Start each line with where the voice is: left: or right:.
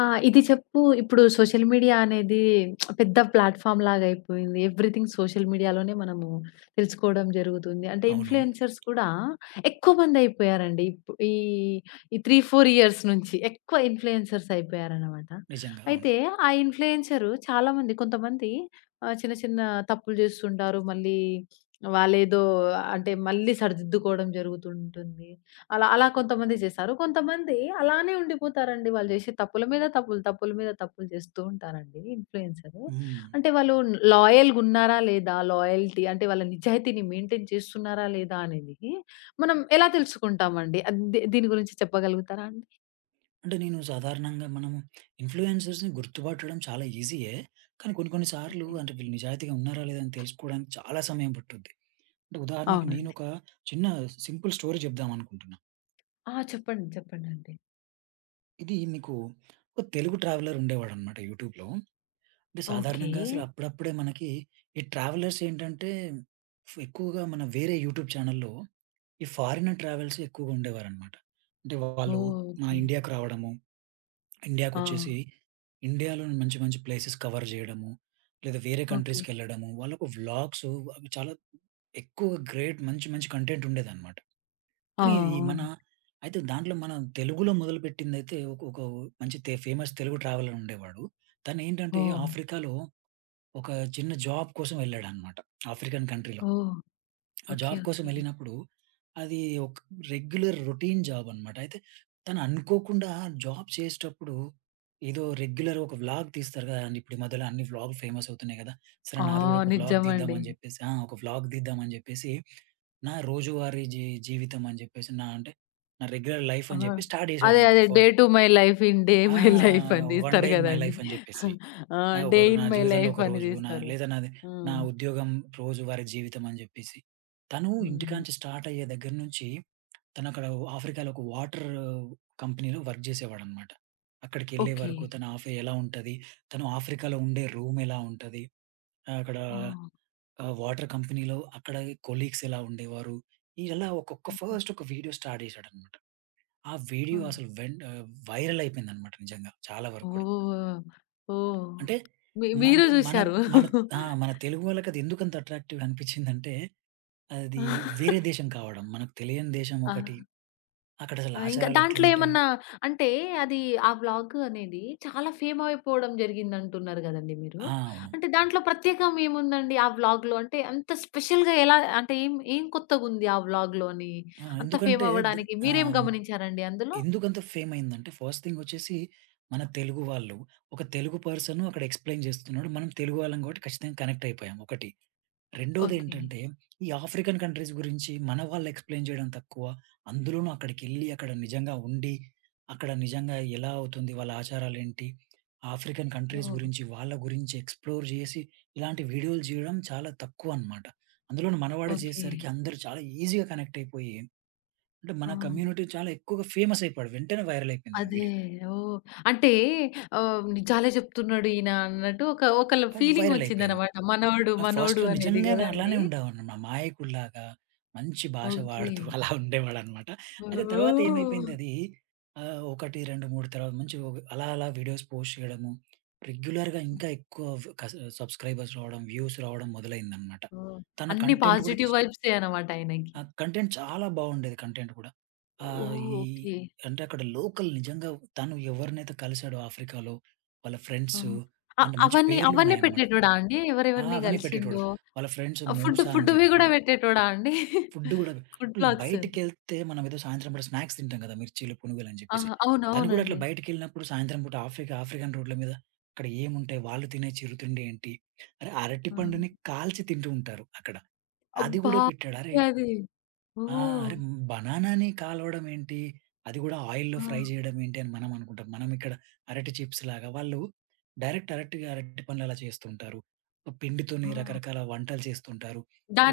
left: ఆ! ఇది చెప్పు ఇప్పుడు సోషల్ మీడియా అనేది పెద్ద ప్లాట్‌ఫార్మ్ లాగా అయిపోయింది. ఎవ్రీథింగ్ సోషల్ మీడియాలోనే మనము తెలుసుకోవడం జరుగుతుంది. అంటే
right: అవును.
left: ఇన్‌ఫ్లుయెన్సర్స్ కూడా ఎక్కువ మంది అయిపోయారండి. ఇప్పు ఈ ఈ 3, 4 ఇయర్స్ నుంచి ఎక్కువ ఇన్‌ఫ్లుయెన్సర్స్ అయిపోయారనమాట.
right: నిజంగా. అవును.
left: అయితే ఆ ఇన్‌ఫ్లుయెన్సరు చాలామంది కొంతమంది చిన్న చిన్న తప్పులు చేస్తుంటారు. మళ్ళీ వాళ్ళేదో అంటే మళ్ళీ సరిదిద్దుకోవడం జరుగుతుంటుంది. అలా కొంతమంది చేశారు. కొంతమంది అలానే ఉండిపోతారండి. వాళ్ళు చేసే తప్పుల మీద తప్పులు, తప్పుల మీద తప్పులు చేస్తూ ఉంటారండి ఇన్‌ఫ్లుయెన్సరు.
right: హ్మ్.
left: అంటే వాళ్ళు లాయల్‌గా ఉన్నారా లేదా? లాయల్టీ అంటే వాళ్ళ నిజాయితీని మెయింటైన్ చేస్తున్నారా లేదా? అనేది మనం ఎలా తెలుసుకుంటామండి? అది ది దీని గురించి చెప్పగలుగుతారా అండి?
right: అంటే నేను సాధారణంగా మనము ఇన్‌ఫ్లుయెన్సర్స్‌ని గుర్తుపట్టడం చాలా ఈజీయే. కానీ కొన్ని కొన్ని సార్లు
left: ఓకే.
right: అంటే వీళ్ళు నిజాయితీగా ఉన్నారా లేదా అని తెలుసుకోవడానికి చాలా సమయం పట్టుద్ది. అంటే ఉదాహరణకి
left: అవునండి.
right: నేనొక చిన్న సింపుల్ స్టోరీ చెప్దామనుకుంటున్నా.
left: ఆ! చెప్పండి. చెప్పండండి.
right: ఇది మీకు ఒక తెలుగు ట్రావెలర్ ఉండేవాడనమాట యూట్యూబ్‌లో. అంటే
left: ఓకే.
right: సాధారణంగా అసలు అప్పుడప్పుడే మనకి ఈ ట్రావెలర్స్ ఏంటంటే ఎక్కువగా మన వేరే యూట్యూబ్ ఛానెల్‌లో ఈ ఫారినర్ ట్రావెల్స్ ఎక్కువగా ఉండేవారనమాట. అంటే వాళ్ళు
left: ఓహ్!
right: మా
left: ఓకే.
right: ఇండియాకు రావడము
left: ఆ!
right: ఇండియాకొచ్చేసి, ఇండియాలోని మంచి మంచి ప్లేసెస్ కవర్ జేయడము, లేదా వేరే
left: ఓకే.
right: కంట్రీస్‌కెళ్ళడము, వాళ్ళకు వ్లాగ్స్ అవి చాలా ఎక్కువ గ్రేట్ మంచి మంచి కంటెంట్ ఉండేదన్నమాట.
left: ఆ!
right: కానీ ఈ మన
left: అవును.
right: అయితే దాంట్లో మన తెలుగులో మొదలుపెట్టిందైతే ఒక ఒక మంచి ఫేమస్ తెలుగు ట్రావెలర్ ఉండేవాడు. తనేంటంటే
left: ఓహ్!
right: ఆఫ్రికాలో ఒక చిన్న జాబ్ కోసం వెళ్ళాడన్నమాట. ఆఫ్రికన్ కంట్రీలో.
left: ఓహ్!
right: ఆ
left: ఓకే.
right: జాబ్ కోసం
left: ఓకే.
right: వెళ్ళినప్పుడు అది ఒక రెగ్యులర్ రొటీన్ జాబ్ అనమాట. అయితే తను అనుకోకుండా జాబ్ చేసేటప్పుడు ఏదో రెగ్యులర్ ఒక వ్లాగ్ తీస్తారు కదండీ! ఇప్పుడు ఈ మధ్యలో అన్ని వ్లాగులు ఫేమస్ అవుతున్నాయి కదా! సరే
left: ఆ!
right: నాది కూడా ఒక వ్లాగ్ తీద్దాం
left: నిజమండి.
right: అని చెప్పేసి ఒక వ్లాగ్ తీద్దాం అని చెప్పేసి నా రోజువారీ జీవితం అని చెప్పేసి నా అంటే నా రెగ్యులర్ లైఫ్ అని
left: ఆహా!
right: చెప్పి స్టార్ట్
left: అదే.
right: చేశాడన్నమాట.
left: అదే.
right: ఫ
left: 'day to my life in day
right: ఆ!
left: మై లైఫ్' అని
right: 'వన్ డే
left: తీస్తారు
right: ఇన్ మై
left: గదండీ.
right: లైఫ్' అని చెప్పేసి.
left: ఆ!
right: నాకు
left: 'డే
right: ఒక నా
left: ఇన్ మై
right: జీవితంలో
left: లైఫ్'
right: ఒక
left: అని
right: రోజు నా
left: తీస్తారు.
right: లేదా నాది నా
left: హ్మ్.
right: ఉద్యోగం రోజువారీ జీవితం అని జెప్పేసి. తను
left: హ్మ్.
right: ఇంటికాంచి స్టార్ట్ అయ్యే దగ్గర నుంచి తనక్కడ ఆఫ్రికాలో ఒక వాటర్ కంపెనీలో వర్క్ జేసేవాడనమాట. అక్కడికెళ్ళే
left: ఓకే.
right: వరకు తన ఎలా ఉంటది? తను ఆఫ్రికాలో ఉండే రూమ్ ఎలా ఉంటది? అక్కడ
left: ఆ!
right: వాటర్ కంపెనీలో అక్కడ కొలీగ్స్ ఎలా ఉండేవారు? ఇలా ఒక్కొక్క
left: ఓకే.
right: ఫస్ట్ ఒక వీడియో స్టార్ట్ జేశాడనమాట. ఆ
left: ఆ!
right: వీడియో అసలు వైరల్ అయిపోయిందనమాట నిజంగా చాలా వరకు కూడా.
left: ఓహ్! ఓహ్!
right: అంటే
left: మీరు
right: మనంటే మన
left: జూసారు.
right: మన మన తెలుగు వాళ్ళకది ఎందుకంత అట్రాక్టివ్‌గా అనిపించిందంటే, అది వేరే దేశం కావడం. మనకు తెలియని దేశం
left: ఆ!
right: ఒకటి. అక్కడసలు
left: ఆ! ఇంకా
right: ఆచారాలు
left: దాంట్లో
right: ఎట్లుంటాయి?
left: ఏమన్నా అంటే అది ఆ వ్లాగ్ అనేది చాలా ఫేమ్ అయిపోవడం జరిగిందంటున్నారు గదండీ మీరు.
right: ఆ! అవును.
left: అంటే దాంట్లో ప్రత్యేకం ఏముందండి ఆ వ్లాగ్‌లో? అంటే అంత స్పెషల్‌గా ఎలా అంటే ఏం ఏం కొత్తగుంది ఆ వ్లాగ్‌లో అని
right: ఆ!
left: అంత ఫేమ్
right: ఎందుకంటే ద్
left: అవ్వడానికి మీరేం
right: ఆహ్,
left: గమనించారండి అందులో?
right: ఎందుకంత ఫేమ్ అయిందంటే, ఫస్ట్ థింగ్ వచ్చేసి మన తెలుగు వాళ్ళు. ఒక తెలుగు పర్సన్ అక్కడ ఎక్స్‌ప్లెయిన్ చేస్తున్నాడు. మనం తెలుగు వాళ్ళం కాబట్టి ఖచ్చితంగా కనెక్ట్ అయిపోయాం ఒకటి.
left: ఓకే.
right: రెండోదేంటంటే, ఈ ఆఫ్రికన్ కంట్రీస్ గురించి మన వాళ్ళు ఎక్స్‌ప్లెయిన్ చేయడం తక్కువ. అందులోనూ అక్కడికెళ్లి, అక్కడ నిజంగా ఉండి, అక్కడ నిజంగా ఎలా అవుతుంది, వాళ్ళ ఆచారాలేంటి, ఆఫ్రికన్ కంట్రీస్
left: ఓహ్!
right: గురించి, వాళ్ళ గురించి ఎక్స్‌ప్లోర్ చేసి, ఇలాంటి వీడియోలు చేయడం చాలా తక్కువనమాట. అందులోనూ మనవాడే
left: ఓకే.
right: చేసేసరికి అందరూ చాలా ఈజీగా కనెక్ట్ అయిపోయి, అంటే
left: ఆ!
right: మన కమ్యూనిటీ చాలా ఎక్కువగా ఫేమస్ అయిపోయాడు. వెంటనే వైరల్ అయిపోయింది ఆ
left: అదే.
right: వీడియో.
left: ఓహ్! అంటే నిజాలే జెప్తున్నాడు ఈయన అన్నట్టు ఒకళ్ళ ఫీలింగ్
right: వైరల్ అయిపోయింది.
left: వచ్చిందనమాట. మనోడు మనోడు
right: ఫస్ట్‌లో
left: అనేది
right: నిజంగానే
left: గదా
right: అలానే
left: అండి.
right: ఉండేవాడిని. అమాయకుడిలాగా మంచి భాష
left: ఓకే.
right: వాడుతూ అలా ఉండేవాడనమాట. అయితే తర్వాత
left: ఓహ్!
right: ఏమైపోయిందది 1, 2, 3 తర్వాత మంచి అలా అలా వీడియోస్ పోస్ట్ చేయడము, రెగ్యులర్‌గా ఇంకా ఎక్కువ కస సబ్‌స్క్రైబర్స్ రావడం, వ్యూస్ రావడం మొదలైందనమాట.
left: ఓహ్!
right: తన
left: అన్ని
right: కంటెంట్ కూడా
left: పాజిటివ్ వైబ్సే అనమాట ఆయనకి.
right: కంటెంట్ చాలా బాగుండేది కంటెంట్ కూడా.
left: ఓహ్!
right: ఈ
left: ఓకే.
right: అంటే అక్కడ లోకల్ నిజంగా తను ఎవరినైతే కలిసాడో ఆఫ్రికాలో వాళ్ళ
left: ఆ!
right: ఫ్రెండ్స్
left: అ
right: అంటే మంచి
left: అవన్నీ అవన్నీ
right: పేర్లున్నాయన్నమాట.
left: పెట్టేటోడా అండి?
right: ఆ!
left: ఎవరెవరిని
right: అవన్నీ పెట్టేటోడు.
left: కలిసిండో?
right: వాళ్ళ ఫ్రెండ్స్
left: ఆ! ఫుడ్
right: మూస అని
left: ఫుడ్‌వి
right: చెప్పి,
left: గూడా పెట్టేటోడా అండి?
right: ఫుడ్ గూడా
left: ఫుడ్ బ్లాగ్స్.
right: బయటికెళ్తే మనం ఏదో సాయంత్రం పూట స్నాక్స్ తింటాం కదా! మిర్చీలు, పునుగులు అని చెప్పేసి.
left: ఆహా! అవును.
right: తను కూడా అట్లా
left: అవునండి.
right: బయటికెళ్ళినప్పుడు సాయంత్రం పూట ఆఫ్రికా ఆఫ్రికన్ రోడ్ల మీద అక్కడ ఏముంటాయి? వాళ్ళు తినే చిరుతిండి ఏంటి? అరె
left: ఆ!
right: అరటిపండుని కాల్చి తింటూ ఉంటారు అక్కడ. అది
left: అబ్బా!
right: గూడా పెట్టాడు. అరే!
left: అది.
right: ఆ!
left: ఓహ్!
right: అరే! బనానాని కాలవడం ఏంటి? అది గూడా ఆయిల్‌లో
left: ఆ!
right: ఫ్రై జేయడం ఏంటి అని మనం అనుకుంటాం. మనం ఇక్కడ అరటి చిప్స్ లాగా. వాళ్ళు డైరెక్ట్ అరటిగా అరటి పండ్లు అలా చేస్తుంటారు. పిండితోని
left: ఆ!
right: రకరకాల వంటలు చేస్తుంటారు.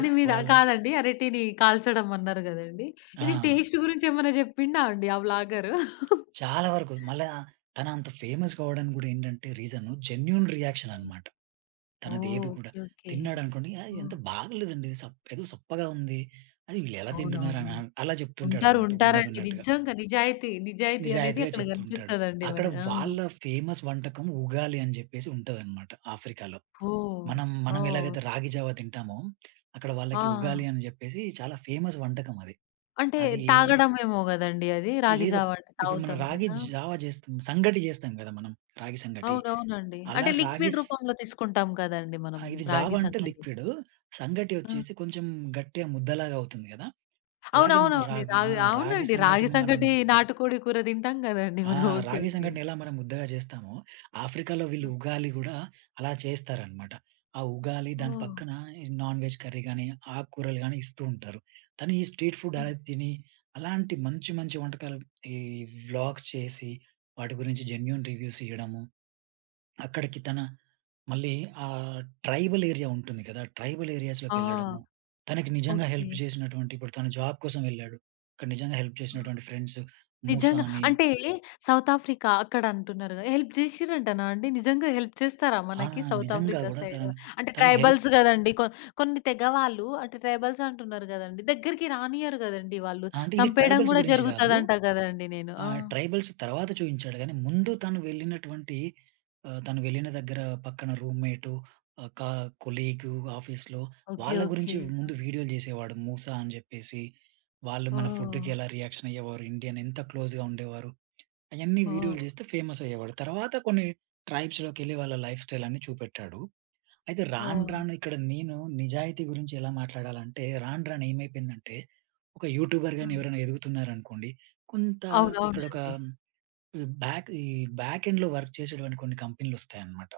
right: ఉ
left: మీద
right: వాళ్ళు
left: కాదండి. అరటిని కాల్చడం అన్నారు గదండీ!
right: ఆ!
left: ఇది టేస్ట్ గురించి ఏమన్నా జెప్పిండా అండి ఆ వ్లాగరు?
right: చాలా వరకు మళ్ళా తన అంత ఫేమస్ కావడానికి గూడా ఏంటంటే రీజను జెన్యూన్ రియాక్షన్ అనమాట. తనదేది
left: ఓహ్!
right: గూడా.
left: ఓకే. ఓకే.
right: తిన్నాడనుకోండి, "ఆ! ఎంత
left: ఓహ్!
right: బాగలేదండి. ఏదో సప్పగా ఉంది. అది వీళ్ళెలా తింటున్నారు"
left: అవునవును.
right: అని అలా
left: ఉంటారు.
right: చెప్తుంటాడనమాట
left: ఉంటారండి.
right: ఉన్నదున్నట్టుగా.
left: నిజంగా నిజాయితీ, నిజాయితీ అనేది
right: నిజాయితీగా
left: అక్కడ
right: చెప్తుంటాడు.
left: కనిపిస్తదండి మన.
right: అక్కడ
left: ఆ!
right: వాళ్ళ ఫేమస్ వంటకం ఉగాలి అని జెప్పేసి ఉంటదనమాట ఆఫ్రికాలో.
left: ఓహ్!
right: మనం మనం
left: ఓహ్!
right: ఎలాగైతే రాగి జావ తింటామో, అక్కడ వాళ్ళకి
left: ఆ!
right: ఉగాలి అని జెప్పేసి చాలా ఫేమస్ వంటకం అది.
left: అంటే
right: అది
left: తాగడమేమో గదండీ అది. రాగి
right: లేదు
left: జావ
right: ఒక-
left: అంటే
right: ఇప్పుడు మనం
left: తాగుతాం
right: రాగి
left: కదా!
right: జావ జేస్తాం. సంగటి జేస్తాం గదా! మనం రాగి సంగటి.
left: అవునవునండి.
right: అలా
left: అంటే
right: రాగి
left: లిక్విడ్
right: స్
left: రూపంలో తీసుకుంటాం కదండీ మనం
right: ఆహ్, ఇది జావ
left: రాగి
right: అంటే
left: సంకటి.
right: లిక్విడ్. సంగటి
left: ఆ!
right: వచ్చేసి కొంచెం గట్టిగా ముద్దలాగా అవుతుంది గదా! అలాగే మనం
left: అవునవునండి. రాగి
right: రాగి
left: అవునండి. రాగి
right: సంగటిని మనం
left: సంకటి, నాటుకోడి కూర తింటాం గదండీ
right: ఆ!
left: మనం. ఓకే.
right: రాగి
left: ఓకే.
right: సంఘటన ఎలా మనం ముద్దగా చేస్తామో, ఆఫ్రికాలో
left: ఆ!
right: వీళ్ళు ఉగాలి గూడా అలా చేస్తారనమాట. ఆ ఉగాలి దాని
left: ఓహ్!
right: పక్కన ఈ నాన్ వెజ్ కర్రీ గాని, ఆకుకూరలు గాని ఇస్తూ ఉంటారు. తను ఈ స్ట్రీట్ ఫుడ్
left: ఆ!
right: అలా తిని, అలాంటి మంచి మంచి వంటకాలు ఈ వ్లాగ్స్ చేసి, వాటి గురించి జెన్యూన్ రివ్యూస్ ఇయ్యడము. అక్కడికి తన మళ్ళీ ఆహ్, ట్రైబల్ ఏరియా ఉంటుంది కదా! ట్రైబల్
left: ఆ!
right: ఏరియాస్‌లోకెళ్ళడము. తనకి నిజంగా
left: ఓకే.
right: హెల్ప్ చేసినటువంటి ఇప్పుడు తను జాబ్ కోసం వెళ్ళాడు. అక్కడ నిజంగా హెల్ప్
left: ఆ!
right: చేసినటువంటి ఫ్రెండ్స్ మూసా
left: నిజంగా.
right: అని
left: అంటే సౌత్ ఆఫ్రికా అక్కడ అంటున్నారు. హెల్ప్ జేసిర్రంటనా అండి? నిజంగా హెల్ప్ చేస్తారా
right: ఆ!
left: మనకి సౌత్
right: నిజంగా
left: ఆఫ్రికా
right: గూడా
left: సైడ్?
right: తను,
left: అంటే
right: తను హెల్ప్
left: ట్రైబల్స్ గదండీ! కొన్ని తెగ వాళ్ళు అంటే ట్రైబల్స్ అంటున్నారు గదండీ! దగ్గరికి రానియ్యరు గదండీ వాళ్ళు.
right: అంటే ఇది
left: చంపేయడం
right: ట్రైబల్స్
left: గూడా
right: గురించి గాదు.
left: జరుగుతదంట గదండీ నేను. ఆ!
right: ట్రైబల్స్ తర్వాత చూయించాడు గానీ, ముందు తను వెళ్ళినటువంటి తను వెళ్ళిన దగ్గర పక్కన రూమ్‌మేటు ఆహ్, కా కొలీగు ఆఫీస్‌లో
left: ఓకే.
right: వాళ్ళ గురించి
left: ఓకే.
right: ముందు వీడియోలు జేసేవాడు. మూసా అని జెప్పేసి, వాళ్ళు మన ఫుడ్‌కి
left: ఓహ్!
right: ఎలా రియాక్షన్ అయ్యేవారు, ఇండియన్ ఎంత క్లోజ్‌గా ఉండేవారు. అయన్నీ వీడియోలు
left: ఓహ్!
right: జేస్తే ఫేమస్ అయ్యేవాడు. తర్వాత కొన్ని ట్రైబ్స్‌లోకెళ్ళి వాళ్ళ లైఫ్ స్టైల్ అన్ని చూపెట్టాడు. అయితే రాను
left: ఓహ్!
right: రాను ఇక్కడ నేను నిజాయితీ గురించి ఎలా మాట్లాడాలంటే, రాను రాను ఏమైపోయిందంటే, ఒక యూట్యూబర్ గాని
left: హ్మ్.
right: ఎవరైనా ఎదుగుతున్నారనుకోండి, కొంత ఇక్కడొక
left: అవునవునండి.
right: బ్యాక్ ఈ బ్యాక్ ఎండ్‌లో వర్క్ చేసేటువంటి కొన్ని కంపెనీలొస్తాయన్నమాట.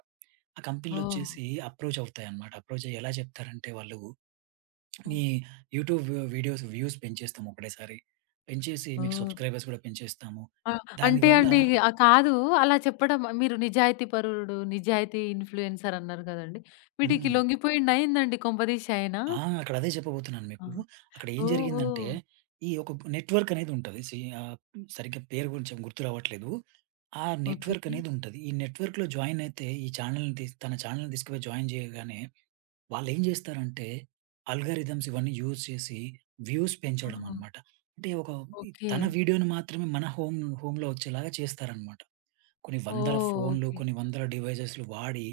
right: ఆ
left: ఓహ్!
right: కంపెనీలొచ్చేసి అప్రోచ్ అవుతాయన్నమాట. అప్రోచ్ అయ్యి ఎలా చెప్తారంటే వాళ్ళు, "మీ
left: హ్మ్.
right: యూట్యూబ్ వీడియోస్ వ్యూస్ పెంచేస్తాము ఒకటేసారి. పెంచేసి మీకు
left: ఓహ్!
right: సబ్‌స్క్రైబర్స్ కూడా పెంచేస్తాము.
left: ఆ! అంటే
right: దానివల్ల."
left: అండి ఆ! కాదు. అలా చెప్పడం మీరు నిజాయితీ పరుడు, నిజాయితీ ఇన్‌ఫ్లుయెన్సర్ అన్నారు గదండీ! వీటికి
right: హ్మ్.
left: లొంగిపోయిండా ఏందండి కొంపదీసి ఆయన?
right: ఆ! అక్కడ అదే చెప్పబోతున్నాను
left: ఆ!
right: మీకు. అక్కడ ఏం
left: ఓహ్!
right: జరిగిందంటే,
left: ఓహ్!
right: ఈ ఒక నెట్‌వర్క్ అనేది ఉంటది. సరిగ్గా పేరు కొంచెం గుర్తు రావట్లేదు. ఆ
left: ఓకే.
right: నెట్‌వర్క్ అనేది ఉంటది. ఈ నెట్‌వర్క్‌లో జాయిన్ అయితే ఈ ఛానెల్‌ని తన ఛానెల్‌ని తీసుకుపోయి జాయిన్ చేయగానే వాళ్ళేం జేస్తారంటే, ఆల్గారిథమ్స్ ఇవన్నీ యూజ్ చేసి వ్యూస్
left: ఆ!
right: పెంచడం అన్నమాట. అంటే ఒక
left: ఓకే.
right: తన వీడియోని మాత్రమే మన హోమ్‌లో వచ్చేలాగా చేస్తారన్నమాట. కొన్ని
left: ఓహ్!
right: వందల ఫోన్‌లు,
left: ఓకే.
right: కొన్ని వందల డివైసెస్‌లు వాడి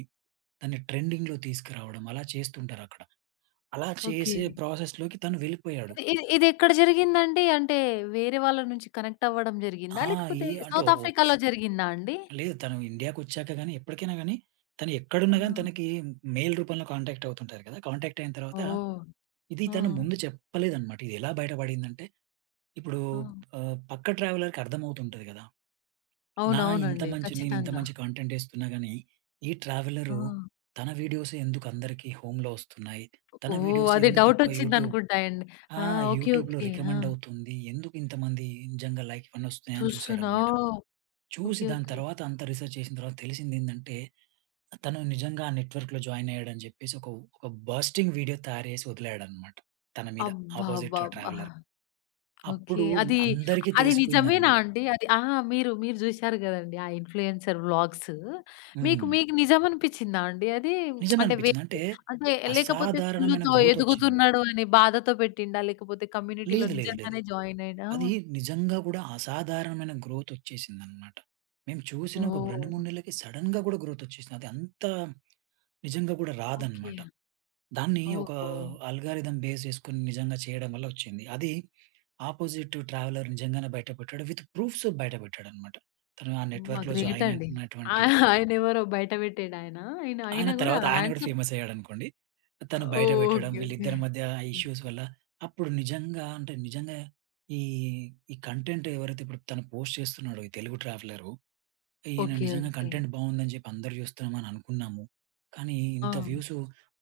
right: దాన్ని ట్రెండింగ్‌లో తీసుకురావడం అలా చేస్తుంటారక్కడ. అలా
left: ఓకే.
right: చేసే ప్రాసెస్‌లోకి తను వెళ్ళిపోయాడు.
left: ఇది ఇది ఇదెక్కడ జరిగిందండి? అంటే వేరే వాళ్ళ నుంచి కనెక్ట్ అవ్వడం జరిగిందా?
right: ఆ! ఈ
left: లేకపోతే
right: అంటే
left: సౌత్
right: ఒక్స్
left: ఆఫ్రికాలో జరిగిందా అండి?
right: లేదు తను ఇండియాకొచ్చాక గాని, ఎప్పటికైనా గాని, తను ఎక్కడున్నా
left: ఆ!
right: గాని తనకి మెయిల్ రూపంలో కాంటాక్ట్ అవుతుంటారు కదా! కాంటాక్ట్ అయిన తర్వాత
left: ఓహ్!
right: ఇది
left: ఆ!
right: తను ముందు చెప్పలేదన్నమాట. ఇది ఎలా బయటపడిందంటే, ఇప్పుడు
left: ఆ!
right: పక్క ట్రావెలర్‌కి అర్థమవుతుంటది కదా! నా ఇంత
left: అవునవునండి.
right: మంచి నేను ఇంత
left: ఖచ్చితంగా.
right: మంచి కంటెంట్ ఏస్తున్నా గాని, ఈ
left: ఆ!
right: ట్రావెలరు తన వీడియోసే ఎందుకు అందరికి హోమ్‌లో వస్తున్నాయి? తన
left: ఓహ్!
right: వీడియోసే
left: అదే
right: ఎందుకు ఎక్కువ యూట్యూబ్
left: డౌటొచ్చిందనుకుంటాయండి.
right: ఆ!
left: ఆ! ఓకే.
right: యూట్యూబ్‌లో
left: ఓకే. ఆ!
right: రికమెండ్ అవుతుంది. ఎందుకు ఇంతమంది నిజంగా లైక్ ఇవన్నీ వస్తున్నాయని
left: చూస్తున్నా.
right: చూసాడనమాట.
left: ఓహ్!
right: చూసి
left: ఓకే.
right: దాని
left: ఓకే.
right: తర్వాత అంతా రిసర్చ్ చేసిన తర్వాత తెలిసిందేందంటే, తను నిజంగా ఆ నెట్‌వర్క్‌లో జాయిన్ అయ్యాడని చెప్పేసి ఒక ఒక బర్స్టింగ్ వీడియో తయారు చేసి వదిలాడనమాట. తన మీద అపోజిట్
left: అబ్బబ్బబ్బా!
right: ట్రావెలర్.
left: ఓకే.
right: అప్పుడు
left: అది,
right: అందరికీ
left: అది నిజమేనా
right: తెలిసిపోయిందనమాట.
left: అండి? అది ఆ! మీరు జూశారు గదండీ ఆ ఇన్‌ఫ్లూయెన్సర్ వ్లాగ్స్. మీకు,
right: హ్మ్.
left: మీకు నిజమనిపిచ్చిందా అండి అది? అంటే వే
right: నిజమనిపించింది. అంటే
left: అంటే లేకపోతే
right: అసాధారణమైన
left: కుళ్ళుతో
right: గ్రోతొచ్చింది.
left: ఎదుగుతున్నాడు అని బాధతో పెట్టిండా? లేకపోతే కమ్యూనిటీలో
right: లేదు. లేదు. లేదు.
left: నిజంగానే జాయిన్ అయ్యిండా?
right: అది నిజంగా గూడా అసాధారణమైన గ్రోతొచ్చేసిందనమాట. మేము చూసిన ఒక 2,
left: ఓహ్!
right: 3 నెల్లకి సడెన్‌గా గూడా గ్రోతొచ్చేసింది. అది అంత నిజంగా గూడా
left: ఓకే.
right: రాదనమాట. దాన్ని ఒక
left: ఓహో!
right: ఆల్గారిథమ్ బేస్ జేసుకొని నిజంగా చేయడం వల్ల వచ్చింది. అది ఆపోజిట్ ట్రావెలర్ నిజంగానే బయట పెట్టాడు. విత్ ప్రూఫ్స్ బయట పెట్టాడనమాట. తను ఆ
left: అమ్మ!
right: నెట్‌వర్క్‌లో
left: గ్రేట్
right: జాయిన్
left: అండి. ఆ!
right: అయినటువంటి
left: ఆయనెవరో బయట పెట్టాడాయన. ఆయన ఆయన
right: ఆయన
left: అయినా గూడా
right: తర్వాత ఆయన కూడా
left: హ్యాండ్సమ్.
right: ఫేమస్ అయ్యాడనుకోండి. తను బయట
left: ఓహ్!
right: పెట్టడం,
left: ఓకే. ఓకే.
right: వీళ్ళిద్దరి మధ్య
left: హ్మ్.
right: ఇష్యూస్ వల్ల అప్పుడు నిజంగా అంటే నిజంగా ఈ, ఈ కంటెంట్ ఎవరైతే ఇప్పుడు తను పోస్ట్ చేస్తున్నాడో ఈ తెలుగు ట్రావెలరు, ఈయన
left: ఓకే.
right: నిజంగా
left: ఓకే.
right: కంటెంట్ బావుందని చెప్పి అందరూ చూస్తున్నామని అనుకున్నాము. కానీ
left: ఆ!
right: ఇంత వ్యూస్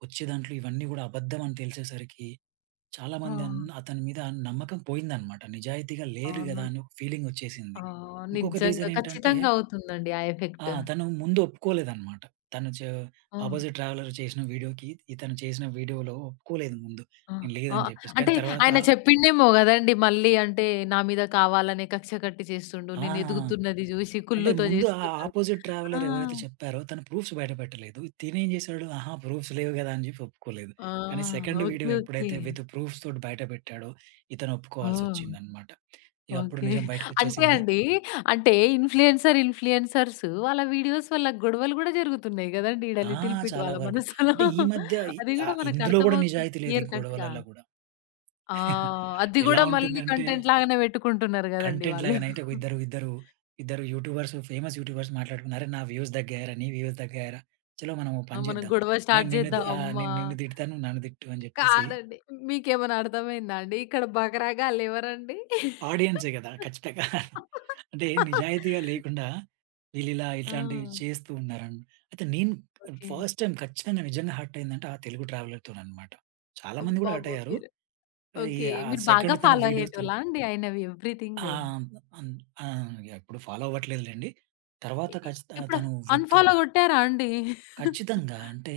right: వచ్చే దాంట్లో ఇవన్నీ కూడా అబద్ధం అని తెలిసేసరికి
left: ఆ!
right: చాలామంది అతని మీద నమ్మకం పోయిందన్నమాట. నిజాయితీగా లేరు
left: అవును.
right: గదా! అని ఒక ఫీలింగ్ వచ్చేసింది.
left: ఆ!
right: ఇంకొక
left: నిజంగా.
right: రీజన్ ఏంటంటే
left: ఖచ్చితంగా అవుతుందండి ఆ ఎఫెక్ట్.
right: తను ముందు ఒప్పుకోలేదన్నమాట. తను చే
left: ఆ!
right: అపోజిట్ ట్రావెలర్ చేసిన వీడియోకి ఇతను చేసిన వీడియోలో ఒప్పుకోలేదు ముందు.
left: ఆ!
right: నేను
left: ఆ!
right: లేదని జెప్పేసి. కానీ
left: అంటే
right: తర్వాత
left: ఆయన చెప్పిండేమో గదండీ మళ్ళీ అంటే నా మీద కావాలనే కక్ష కట్టి చేస్తుండు. నేను
right: ఆ!
left: ఎదుగుతున్నది జూసి
right: అంటే
left: కుళ్ళుతో
right: ముందు ఆ
left: జేస్తున్నాడు.
right: అపోజిట్
left: ఆ!
right: ట్రావెలర్ ఎవరైతే చెప్పారో తను ప్రూఫ్స్ బయట పెట్టలేదు. తినేం జేసాడు, ఆహా! ప్రూఫ్స్ లేవు గదా! అని జెప్పి ఒప్పుకోలేదు.
left: ఆ!
right: కానీ సెకండ్ వీడియో
left: ఓకే. ఓకే.
right: ఎప్పుడైతే విత్ ప్రూఫ్స్ తోటి బయట పెట్టాడో ఇతను
left: ఆ!
right: ఒప్పుకోవాల్సొచ్చిందన్నమాట. ఇగ అప్పుడు
left: ఓకే.
right: నిజం
left: అంటే
right: బయటకొచ్చేసింది.
left: అండి, అంటే ఇన్‌ఫ్లుయెన్సర్స్ వాళ్ళ వీడియోస్ వల్ల గొడవలు గూడా జరుగుతున్నాయి గదండీ! ఈడ
right: ఆ!
left: లిటిల్ పిట్
right: చాలా
left: వాళ్ళ
right: వరకు.
left: మనసులో.
right: అంటే ఈ మధ్య
left: అది గూడా
right: ఇందులో గూడా
left: మనకర్థమవుతుంది
right: నిజాయితీ లేదు ఈ
left: క్లియర్ కట్‌గా.
right: గొడవలల్ల గూడా.
left: ఆ! అది
right: ఎలా
left: గూడా మళ్ళీ
right: ఉంటుందంటే
left: కంటెంట్ లాగానే పెట్టుకుంటున్నారు గదండీ
right: కంటెంట్
left: వాళ్ళు.
right: లాగానైతే ఒక ఇద్దరు యూట్యూబర్స్ ఫేమస్ యూట్యూబర్స్ మాట్లాడుకున్నారు. "అరే! నా వ్యూస్ దగ్గేయరా, నీ వ్యూస్ దగ్గేయరా. చలో మనం ఓ
left: ఆ!
right: పని
left: మనం
right: చేద్దాం.
left: గొడవ స్టార్ట్ జేద్దాం అమ్మా!
right: నేను నిన్ను తిడతా, నువ్వు నన్ను తిట్టు" అని చెప్పేసి
left: కాదండి. మీకేమైనా అర్థమైందా అండి? ఇక్కడ బకరాగాళ్ళెవరండి?
right: ఆడియన్సే కదా! ఖచ్చితంగా. అంటే నిజాయితీగా లేకుండా వీళ్ళిలా
left: ఆ!
right: ఇట్లాంటివి చేస్తూ అయితే నేను
left: ఓకే.
right: ఫస్ట్ టైమ్ ఖచ్చితంగా నిజంగా హర్ట్ అయిందంటే ఆ తెలుగు ట్రావెలర్‌తోననమాట. చాలామంది కూడా హర్ట్
left: అబ్బాబ్బా!
right: అయ్యారు.
left: మీరు
right: ఈ
left: ఓకే.
right: ఆ
left: మీరు బాగా
right: సెకండ్ తన
left: ఫాలో
right: వీడియోస్‌తో
left: అయ్యేటోళ్ళా అండి ఆయనవి
right: ఆ!
left: ఎవ్రీథింగ్?
right: అన్ ఆ! ఇక ఇప్పుడు ఫాలో అవ్వట్లేదులెండి.
left: ఇ
right: తర్వాత
left: ఇ
right: ఖచ్చిత
left: ఇప్పుడు
right: తను విత్
left: అన్‌ఫాలో గొట్టారా అండి?
right: ఖచ్చితంగా. అంటే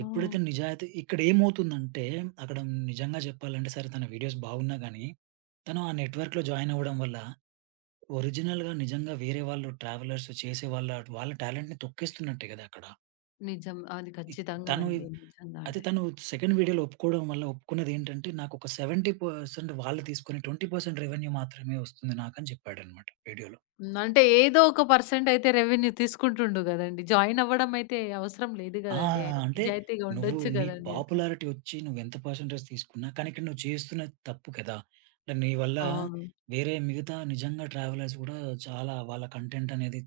left: ఆ!
right: ఎప్పుడైతే నిజాయితీ ఇక్కడేమవుతుందంటే, అక్కడ నిజంగా చెప్పాలంటే సరే తన వీడియోస్ బాగున్నా గానీ, తను ఆ నెట్‌వర్క్‌లో జాయిన్ అవ్వడం వల్ల ఒరిజినల్‌గా నిజంగా వేరే వాళ్ళు ట్రావెలర్స్ చేసే వాళ్ళ, వాళ్ళ టాలెంట్‌ని తొక్కేస్తున్నట్టే కదా! అక్కడ.
left: నిజం. అది
right: ఇ తను
left: ఖచ్చితంగానండి. నిజంగా
right: అయితే
left: అదే.
right: తను సెకండ్ వీడియోలో ఒప్పుకోవడం వల్ల ఒప్పుకున్నదేంటంటే, నాకొక 70% వాళ్ళు తీసుకొని 20% రెవెన్యూ మాత్రమే వస్తుంది నాకని చెప్పాడన్నమాట వీడియోలో.
left: హ్మ్. అంటే ఏదో ఒక పర్సెంట్ అయితే రెవెన్యూ తీసుకుంటుండు గదండీ! జాయిన్ అవ్వడం అయితే అవసరం లేదు
right: ఆ!
left: గదండీ! ఆయనకి
right: అంటే
left: నిజాయితీగా
right: నువ్వు
left: ఉండొచ్చు
right: నీకు
left: గదండీ అక్కడ.
right: పాపులారిటీ వచ్చి నువ్వెంత పర్సెంటేజ్ తీసుకున్నా, కానీ ఇక్కడ నువ్వు చేస్తున్నది తప్పు కదా! అంటే నీ వల్ల
left: అవును.
right: వేరే మిగతా నిజంగా ట్రావెలర్స్ కూడా చాలా వాళ్ళ కంటెంట్ అనేది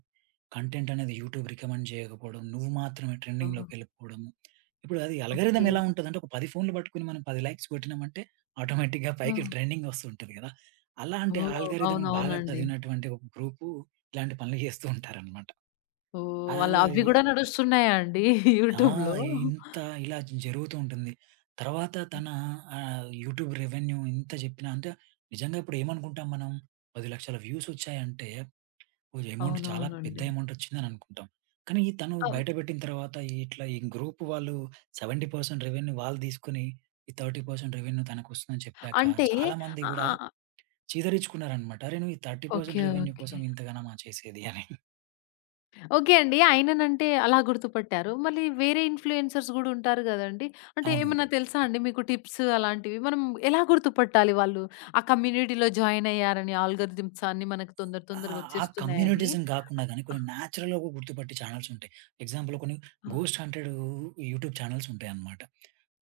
right: కంటెంట్ అనేది యూట్యూబ్ రికమెండ్ చేయకపోవడం, నువ్వు మాత్రమే
left: ఓహ్!
right: ట్రెండింగ్‌లోకెళ్ళిపోవడము. ఇప్పుడు అది
left: ఓకే.
right: అల్గారిథమ్ ఎలా ఉంటదంటే, ఒక 10 ఫోన్‌లు పట్టుకొని మనం 10 లైక్స్ కొట్టినామంటే ఆటోమేటిక్‌గా
left: ఆ!
right: పైకి ట్రెండింగ్ వస్తుంటది కదా! అలాంటి
left: ఓహ్!
right: అల్గారిథమ్‌ని బాగా
left: అవునవునండి.
right: చదివినటువంటి ఒక గ్రూపు ఇలాంటి పనులు చేస్తూ ఉంటారనమాట.
left: ఓహ్! అలా
right: అలా
left: అవి గూడా నడుస్తున్నాయా అండి
right: ఆ!
left: యూట్యూబ్‌లో?
right: ఇంత ఇలా జరుగుతూ ఉంటుంది. తర్వాత తన యూట్యూబ్ రెవెన్యూ ఇంత జెప్పినా అంటే నిజంగా ఇప్పుడు ఏమనుకుంటాం మనం 10,00,000 వ్యూస్ వచ్చాయంటే ఓ అమౌంట్ చాలా పెద్ద
left: అవునవునండి.
right: అమౌంట్ వచ్చిందని అనుకుంటాం. కానీ తను
left: అం
right: బయట పెట్టిన తర్వాత ఇట్లా ఈ గ్రూప్ వాళ్ళు 70% రెవెన్యూ వాళ్ళు తీసుకొని ఈ 30% రెవెన్యూ తనకొస్తుందని చెప్పాక
left: అంటే
right: చాలామంది గూడా
left: ఆహ్,
right: చీదరించుకున్నారనమాట. "అరె! నువ్వు ఈ 30%
left: ఓకే.
right: రెవెన్యూ కోసం
left: ఓకే.
right: ఇంతగనమా చేసేది" అని.
left: ఓకే అండి. ఆయననంటే అలా గుర్తుపట్టారు. మళ్ళీ వేరే ఇన్‌ఫ్లుయెన్సర్స్ గూడా ఉంటారు గదండీ! అంటే
right: అవును.
left: ఏమన్నా తెలుసా అండి మీకు టిప్స్ అలాంటివి? మనం ఎలా గుర్తుపట్టాలి వాళ్ళు ఆ కమ్యూనిటీలో జాయిన్ అయ్యారని? ఆల్గోరిథమ్స్ అన్నీ మనకు తొందర
right: ఆ!
left: తొందరగా
right: ఆ
left: వచ్చేస్తున్నాయని.
right: కమ్యూనిటిజం గాకుండా గాని కొన్ని నేచురల్‌గా గూడా గుర్తుపట్టే ఛానెల్స్ ఉంటాయి. ఎగ్జాంపుల్ కొన్ని గోస్ట్ హంటెడ్ యూట్యూబ్ ఛానెల్స్ ఉంటాయన్నమాట.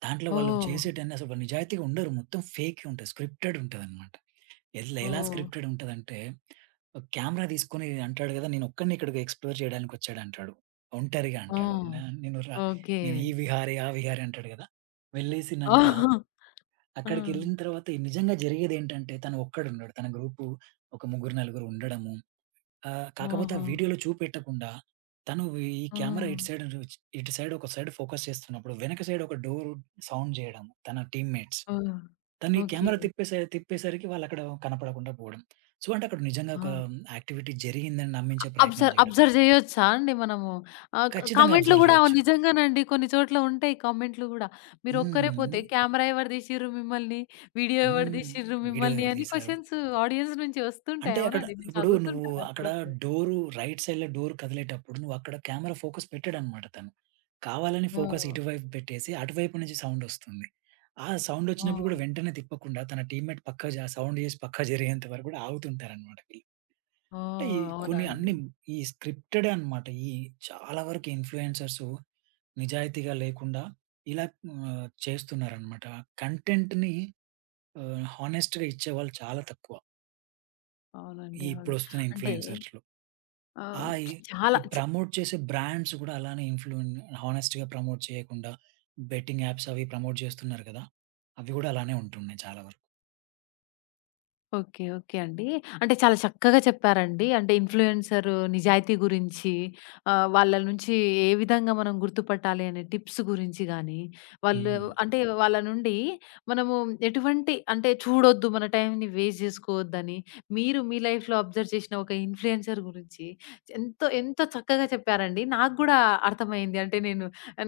right: దాంట్లో వాళ్ళు
left: ఓహ్!
right: చేసేటన్ని అసలు వాళ్ళు నిజాయితీగా ఉండరు. మొత్తం ఫేకే ఉంటది. స్క్రిప్టెడ్ ఉంటదన్నమాట. ఎట్లా ఎలా ఎలా
left: ఓహ్!
right: స్క్రిప్టెడ్ ఉంటదంటే కెమెరా తీసుకొని అంటాడు గదా! నేనొక్కడినే ఇక్కడికి ఎక్స్‌ప్లోర్ చేయడానికొచ్చాడంటాడు. ఒంటరిగా
left: ఆ!
right: అంటాడు. న నేను రా
left: ఓకే.
right: నేను ఈ విహారి, ఆ విహారి అంటాడు గదా!
left: ఆ!
right: వెళ్ళేసినంక అక్కడికెళ్ళిన తర్వాత నిజంగా జరిగేదేంటంటే తను ఒక్కడుండడు. తన గ్రూపు ఒక ముగ్గురు, నలుగురు ఉండడము కాకపోతే ఆ
left: ఓహో!
right: వీడియోలో చూపెట్టకుండా, తను ఈ
left: ఆ!
right: కెమెరా ఇటు సైడ్ నుంచి ఇటు సైడ్ ఒక సైడ్ ఫోకస్ చేస్తున్నప్పుడు, వెనక సైడ్ ఒక డోర్ సౌండ్ చేయడం తన టీమ్‌మేట్స్.
left: ఆ!
right: తను ఈ
left: ఓకే.
right: కెమెరా తిప్పేసరికి వాళ్ళక్కడ కనపడకుండా పోవడం. సో, అంటే అక్కడ నిజంగా
left: ఆ!
right: ఒక యాక్టివిటీ జరిగిందని నమ్మించే ప్రయత్నం
left: అబ్జర్వ్
right: చేయడం.
left: అబ్జర్వ్ జేయొచ్చా అండి మనము? ఆహ్, క
right: ఖచ్చితంగా
left: కామెంట్‌లో
right: అబ్జర్వ్
left: గూడా
right: చేయొచ్చు.
left: నిజంగానండి కొన్ని చోట్ల ఉంటాయి కామెంట్‌లు గూడా.
right: హ్మ్.
left: మీరొక్కరే పోతే
right: ఎందుకు
left: కెమెరా ఎవరు దీశిర్రు మిమ్మల్ని? వీడియో ఎవరు
right: హ్మ్.
left: దీశిర్రు
right: వీడియో
left: మిమ్మల్ని?
right: ఎవరు
left: అని
right: తీశారు?
left: క్వెషన్స్ ఆడియన్స్ నుంచి
right: అంటే
left: వస్తుంటాయి.
right: అక్కడ
left: అవునండి. నేను
right: ఇప్పుడు నువ్వు
left: చదువుతుంటాను
right: అక్కడ
left: అప్పుడప్పుడు.
right: డోరు రైట్ సైడ్‌లో డోర్ కదిలేటప్పుడు నువ్వక్కడ కెమెరా ఫోకస్ పెట్టాడనమాట తను. కావాలని
left: ఆ!
right: ఫోకస్ ఇటువైపు పెట్టేసి, అటువైపు నుంచి సౌండొస్తుంది. ఆ
left: ఆ!
right: సౌండొచ్చినప్పుడు గూడా వెంటనే తిప్పకుండా తన టీమ్‌మేట్ పక్కకు సౌండ్ చేసి పక్కకు జరిగేంత వరకు గూడా ఆగుతుంటారనమాట వీళ్ళు.
left: ఆ!
right: అంటే ఈ
left: అవునా
right: కొన్ని
left: అండి.
right: అన్ని ఈ స్క్రిప్టెడే అనమాట. ఈ చాలా వరకు ఇన్‌ఫ్లుయెన్సర్సు నిజాయితీగా లేకుండా ఇలా చేస్తున్నారనమాట. కంటెంట్‌ని హానెస్ట్‌గా ఇచ్చేవాళ్ళు చాలా తక్కువ. ఈ
left: అవునండి. అవును.
right: ఇప్పుడొస్తున్న
left: అంటే
right: ఇన్‌ఫ్లుయెన్సర్స్‌లో. ఆ!
left: ఆహ్,
right: ఈ
left: చాలా
right: ఈ
left: చ
right: ప్రమోట్ చేసే బ్రాండ్స్ గూడా అలానే హానెస్ట్‌గా ప్రమోట్ చేయకుండా బెట్టింగ్ యాప్స్ అవి ప్రమోట్ చేస్తున్నారు కదా! అవి గూడా అలానే ఉంటున్నాయి చాలా వరకు.
left: ఓకే. ఓకే అండి. అంటే చాలా చక్కగా చెప్పారండి. అంటే ఇన్‌ఫ్లుయెన్సర్ నిజాయితీ గురించి వాళ్ళ నుంచి ఏ విధంగా మనం గుర్తుపట్టాలి అనే టిప్స్ గురించి గానీ, వాళ్ళు
right: హ్మ్.
left: అంటే వాళ్ళ నుండి మనము ఎటువంటి అంటే చూడొద్దు, మన టైంని వేస్ట్ జేసుకోవద్దని, మీరు మీ లైఫ్‌లో అబ్జర్వ్ చేసిన ఒక ఇన్‌ఫ్లుయెన్సర్ గురించి ఎంతో, ఎంతో చక్కగా చెప్పారండి. నాకు గూడా అర్థమైంది. అంటే నేను,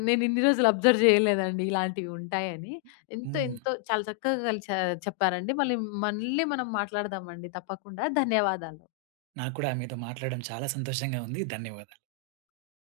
left: నేను ఇన్ని రోజులు అబ్జర్వ్ జేయలేదండి ఇలాంటివి ఉంటాయని. ఎంతో
right: హ్మ్.
left: ఎంతో చాలా చక్కగా కలిసా చెప్పారండి. మళ్ళీ మళ్ళీ మనం మాట్లాడదామండి తప్పకుండా. ధన్యవాదాలు.
right: నాకు కూడా మీతో మాట్లాడడం చాలా సంతోషంగా ఉంది. ధన్యవాదాలు.